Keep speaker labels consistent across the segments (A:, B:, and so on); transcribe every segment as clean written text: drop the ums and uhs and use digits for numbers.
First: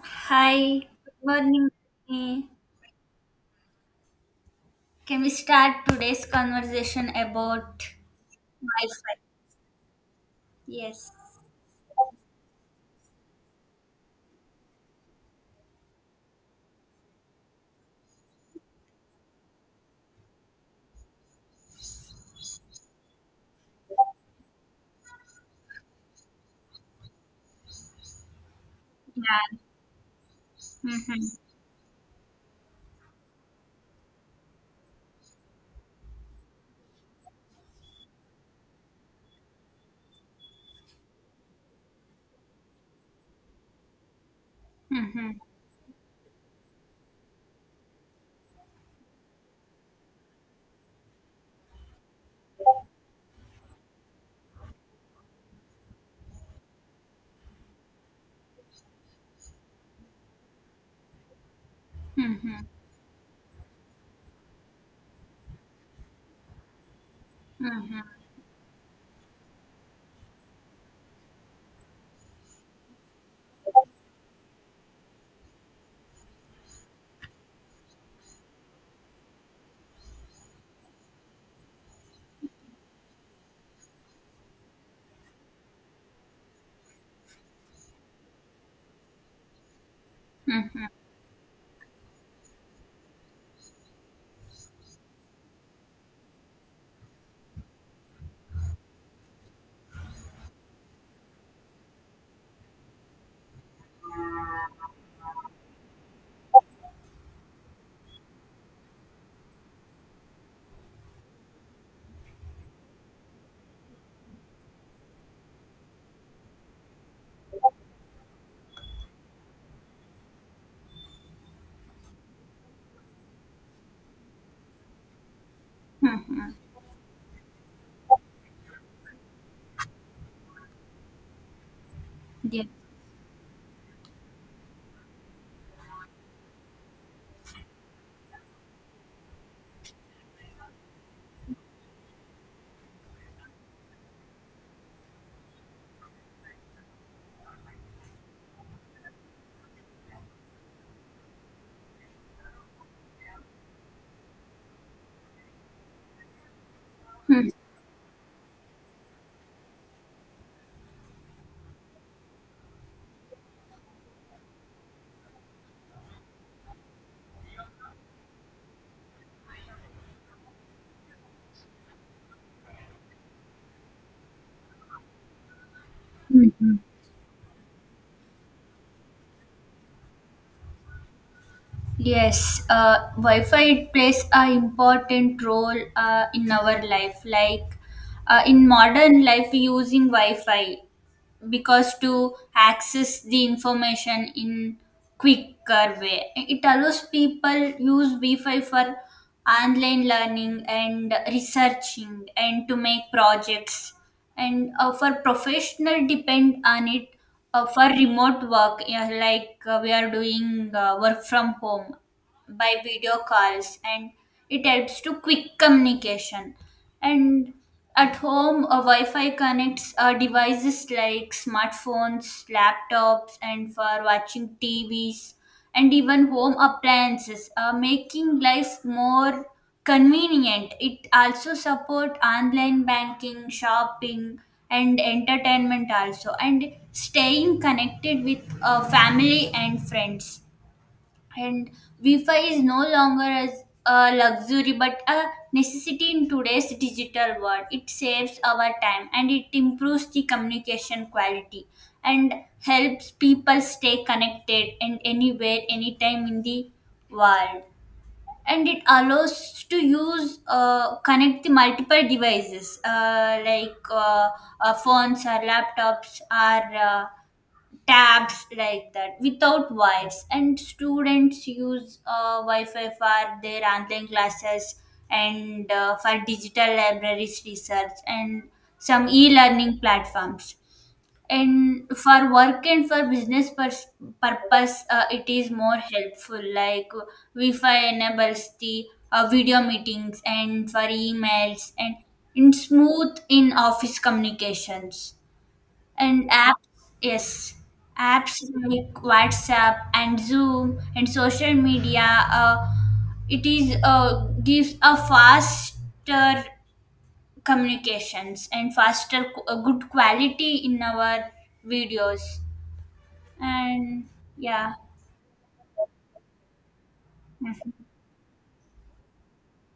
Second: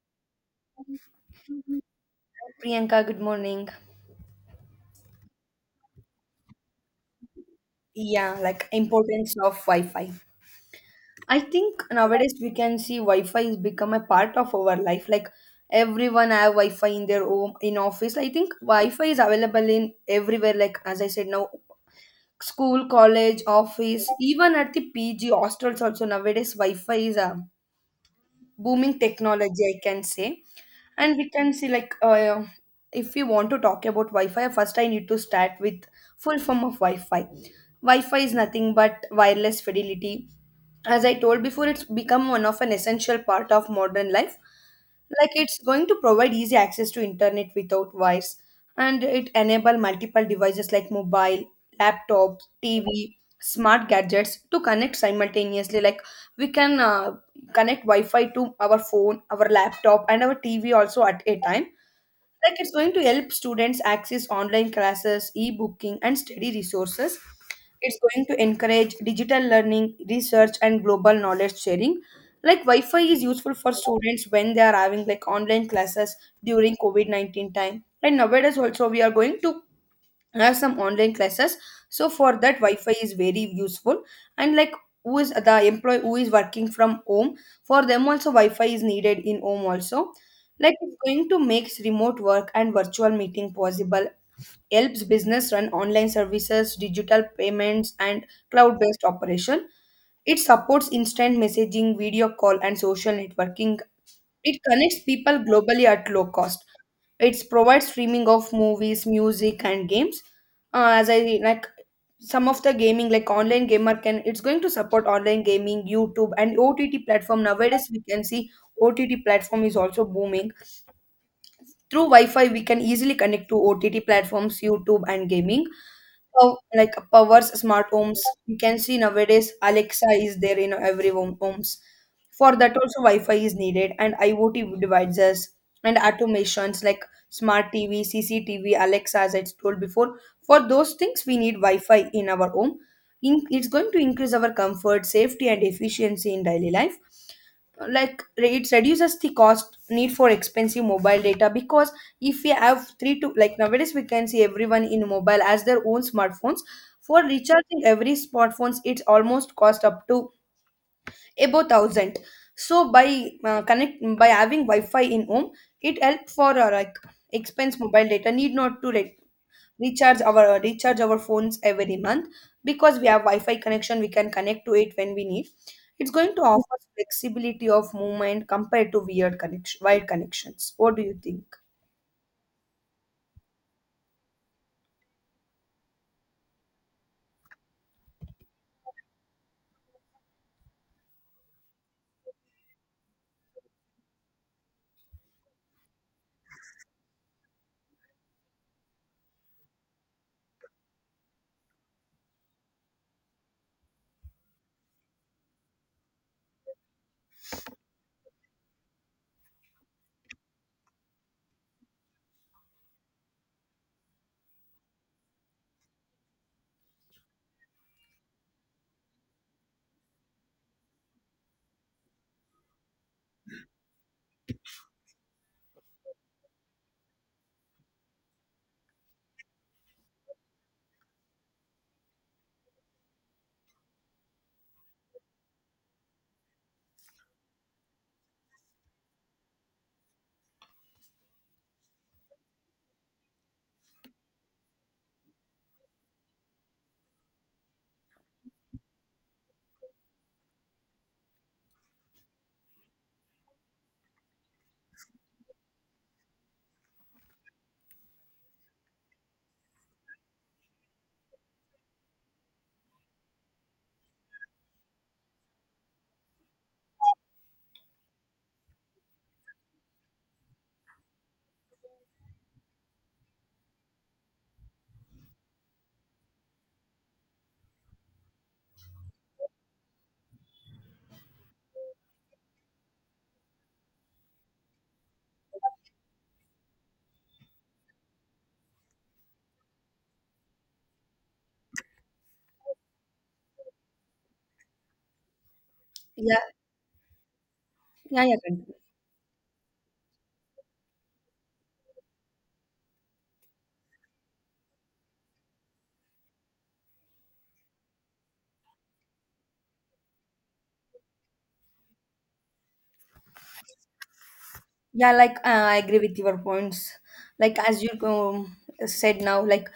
A: Hi, good morning. Rani.
B: Priyanka, good morning.
A: Can we start today's conversation about
B: Yeah, like
A: Wi-Fi?
B: importance of Wi-Fi.
A: Yes.
B: I think nowadays we can see Wi-Fi is become a part of our life. Like everyone have Wi-Fi in their home, in office. I think Wi-Fi is available in everywhere. Like as I said now, school, college, office, even at the PG hostels also nowadays Wi-Fi is booming
A: Yeah.
B: technology I can say, and
A: Mm-hmm.
B: we can see like if we want to talk about Wi-Fi, first I need to start with full form of Wi-Fi. Wi-Fi is nothing but wireless fidelity. As I told before, it's become one of an essential part of modern life. Like
A: Mm-hmm.
B: it's going to provide easy access to internet without wires, and it enable multiple devices like mobile, laptops, TV, smart gadgets to connect simultaneously. Like we can connect Wi-Fi to our phone, our laptop, and our TV also at a time. Like
A: Mm-hmm.
B: it's going to help students access online classes, e-booking, and study resources. It's
A: Mm-hmm.
B: going to encourage digital learning, research, and global knowledge sharing. Like Wi-Fi is useful for students when they are having like online classes during covid-19 time, and nowadays also we are going to, I have some online classes, so for that Wi-Fi is very useful. And like who is the employee who is working from home, for them also Wi-Fi is needed in home also. Like
A: Mm-hmm.
B: it's going to makes remote work and virtual meeting possible, helps business run online services, digital payments, and cloud based operation. It supports instant messaging, video call, and social networking. It connects people globally at low cost. It provides streaming of movies, music, and games. As I Like some of the gaming, like online gamer can, it's going to support online gaming, YouTube, and OTT platform. Nowadays we can see OTT platform is also booming. Through Wi-Fi we can easily connect to OTT platforms, YouTube, and gaming.
A: Mm-hmm.
B: Oh, like powers smart homes. You can see nowadays Alexa is there in every homes. For
A: Yeah.
B: that also Wi-Fi is needed, and IoT devices and automations like smart TV, CCTV, Alexa, as I told before. For those things, we need Wi-Fi in our home. In, it's going to increase our comfort, safety, and efficiency in daily life. Like it reduces the cost need for expensive mobile data, because if we have three to, like nowadays we can see everyone in mobile as their own smartphones. For recharging every smartphones, it's almost cost up to about thousand. So by connect by having Wi-Fi in home, it help for like expense mobile data need not to like recharge our phones every month, because we have Wi-Fi connection, we can connect to it when we need. It's going to
A: Mm-hmm.
B: offer flexibility of movement compared to wired connections. What do you think?
A: Yes, Wi-Fi it plays a important role in our life. Like in modern life, using Wi-Fi, because to access the information in quicker way, it allows people use wi-fi for online learning and researching and to make projects, and for professional depend on it, for remote work. Yeah, like we are doing work from home by video calls, and it helps to quick communication. And at home, a wi-fi connects devices like smartphones, laptops, and for watching tvs and even home appliances, making life more convenient. It also support online banking, shopping, and entertainment also, and staying connected with family and friends. And wi-fi is no longer as a luxury but a necessity in today's digital world. It saves our time and it improves the communication quality, and helps people stay connected and anywhere anytime in the world. And it allows to use, connect the multiple devices, phones or laptops or tabs like that without wires. And students use wi-fi for their online classes and for digital libraries, research, and some e-learning platforms. And for work and for business purpose, it is more helpful. Like wi-fi enables the video meetings and for emails and in smooth in office communications and
B: Yeah,
A: apps. Yes,
B: yeah.
A: apps
B: continue.
A: like whatsapp and zoom and social media. uh, it is gives a faster communications and faster good quality in our videos. And yeah.
B: Yeah, like I agree with your points. Like as
A: Mm-hmm.
B: you said now, like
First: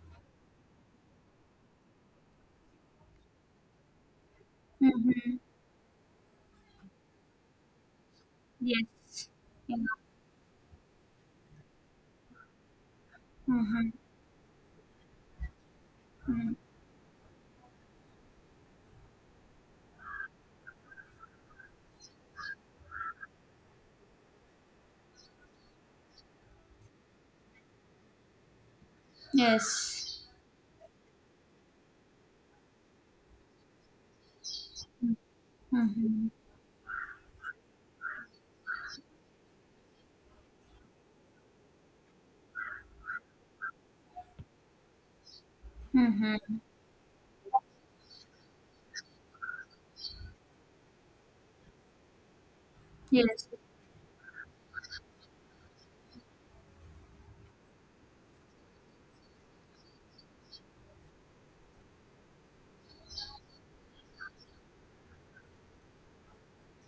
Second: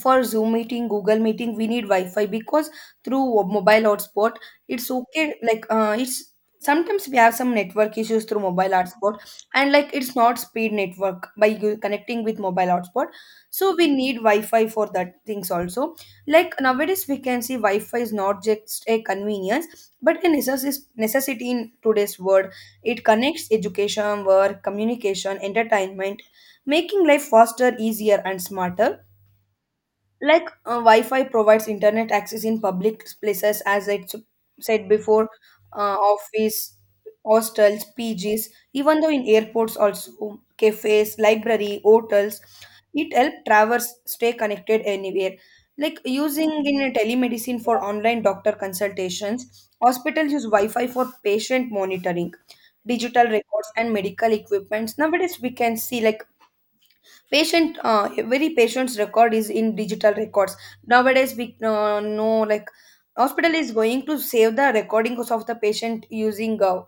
B: for Zoom meeting, Google meeting, we need Wi-Fi, because through mobile hotspot, it's
A: Mm-hmm.
B: okay. Like it's sometimes we have some network issues through mobile hotspot,
A: Yes.
B: and
A: Yeah.
B: like it's not speed network by connecting with mobile hotspot. So we
A: Mm-hmm.
B: need Wi-Fi for that things also.
A: Mm-hmm.
B: Like nowadays, we can see Wi-Fi is not just a convenience, but a necessity in today's world. It connects education, work, communication, entertainment, making life faster, easier, and smarter.
A: Yes.
B: Like Wi-Fi provides internet access in public places, as said before.
A: Mm-hmm.
B: Office, hostels, PGs, even though in airports also, cafes, library, hotels. It helps travelers stay connected anywhere. Like using
A: Mm-hmm.
B: in telemedicine for online doctor consultations, hospitals use Wi-Fi for patient monitoring, digital
A: Yes.
B: records, and medical equipments. Nowadays we can see like patient every patient's record is in digital records. Nowadays we know like hospital is going to save the recordings of the patient using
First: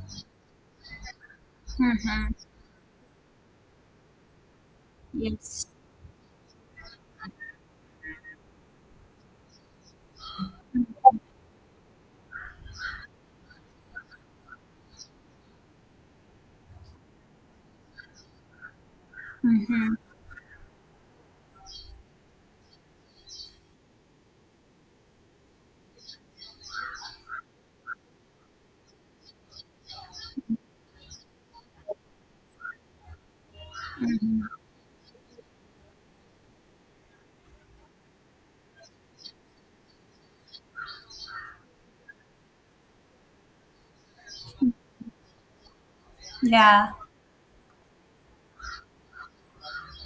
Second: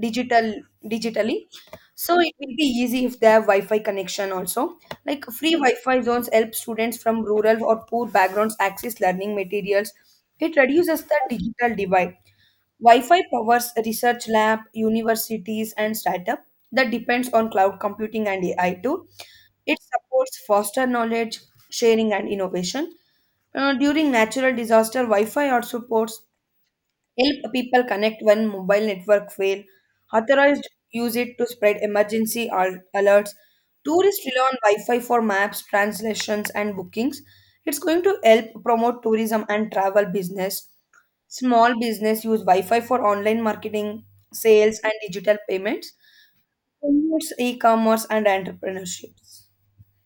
B: digital digitally. So
A: Mm-hmm.
B: it will be easy if they have Wi-Fi connection also. Like free
A: Yes.
B: Wi-Fi zones help students from rural or poor backgrounds access learning materials. It reduces the digital divide. Wi-Fi powers research lab, universities, and startup that depends on cloud computing and AI too. It
A: Mm-hmm.
B: supports foster knowledge, sharing, and innovation. During natural disaster, Wi-Fi also supports, help people connect when mobile network fail. Authorized use it to spread emergency alerts. Tourists rely on Wi-Fi for maps, translations, and bookings. It's going to help promote tourism and travel business. Small business use Wi-Fi for online marketing, sales, and digital payments.
A: Yeah.
B: Promotes e-commerce and entrepreneurships.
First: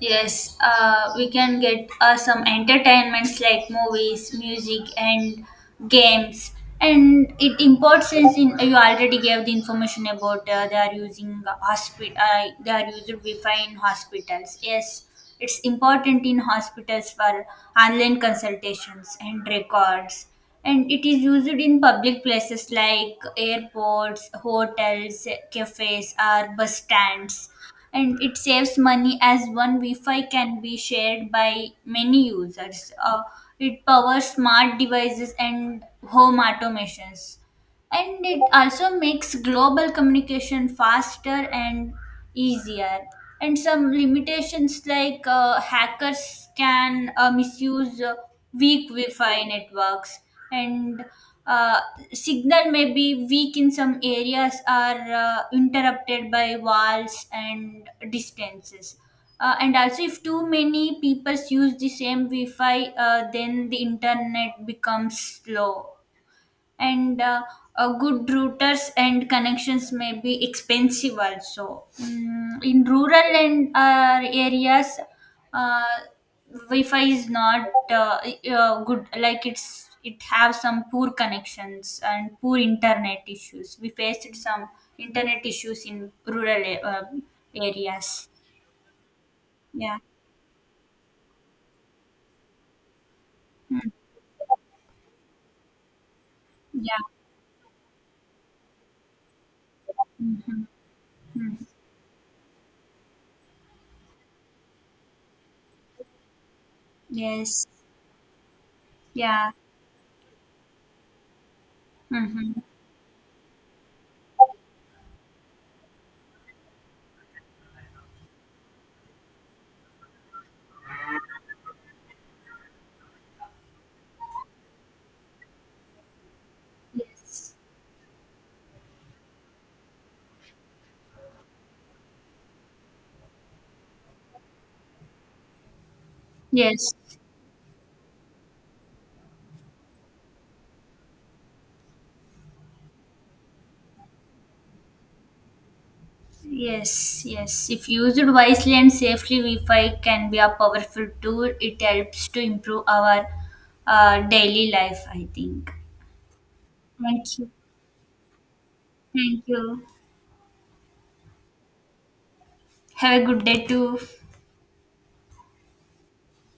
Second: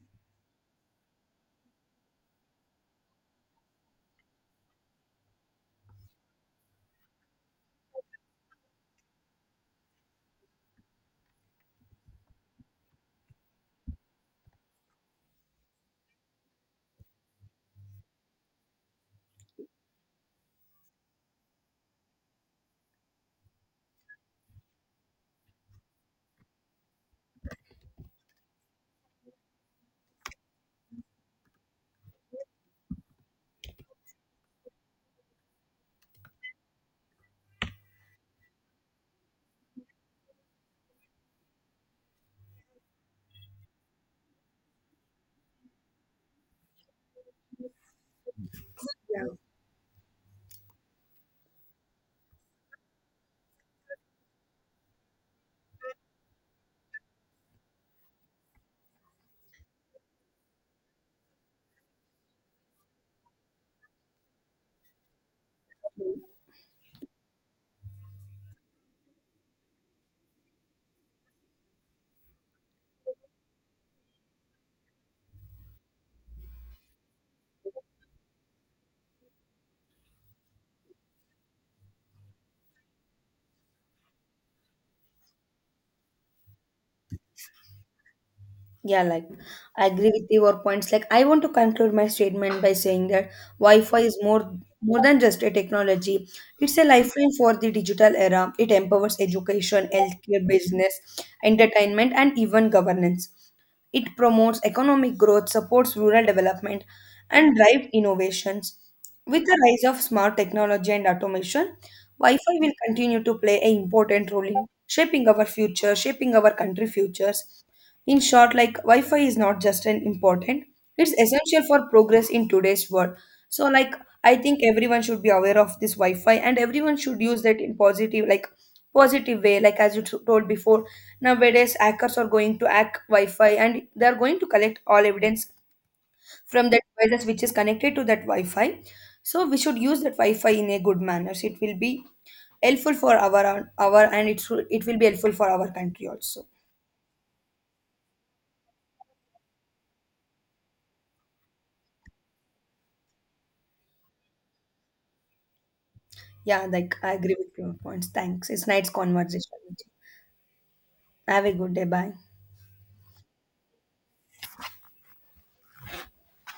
A: Yes, we can get some entertainments like movies, music, and games. And it important since in you already gave the information about they are using hospital. They are used Wi-Fi in hospitals. Yes, it's important in hospitals for online consultations and records. And it is used in public places like airports, hotels, cafes, or bus stands. And it saves money as one Wi-Fi can be shared by many users. It powers smart devices and home automations, and it also makes global communication faster and easier. And some limitations, like hackers can misuse weak
B: Yeah.
A: wi-fi networks. And uh, signal may be weak in some areas are interrupted by walls and distances. And also if too many people use the same wi-fi, then the internet becomes slow. And good routers and connections may be expensive also. Mm, in rural and areas, uh, Wi-Fi is not good. Like it's it have some poor connections and poor internet issues. We faced some internet issues in rural uh, areas.
B: Yeah, like I
A: Yeah.
B: agree with your points. Like I want to conclude my statement by saying that
A: Mm.
B: Wi-Fi is more than just a technology. It's a
A: Yeah.
B: lifeline for the digital era. It empowers education, healthcare,
A: Mhm.
B: business,
A: Mhm.
B: entertainment, and even governance. It promotes economic growth, supports rural development, and
A: Yes.
B: drives innovations. With
A: Yeah.
B: the rise of smart technology and automation,
A: Hmm.
B: Wi-Fi will continue to play an important role in shaping our future, shaping our country futures. In short, like Wi-Fi is not just an important, it's essential for progress in today's world. So like I think everyone should be aware of this Wi-Fi, and everyone should use
A: Yes.
B: that in positive way, like as you told before, nowadays hackers are going to hack Wi-Fi, and they are going to collect all evidence from the
A: Yes.
B: devices which is connected to that Wi-Fi. So we should use that Wi-Fi in a good manner. It will be helpful for our, and it will be helpful for our country also.
A: Yes, yes. If used wisely and safely, Wi-Fi can be a powerful tool. It helps to improve our daily life, I think.
B: Yeah, like I agree
A: Thank you.
B: with your points. Thanks. It's nice
A: Thank
B: conversation.
A: you.
B: Have a good day. Bye.
A: Have a good day too.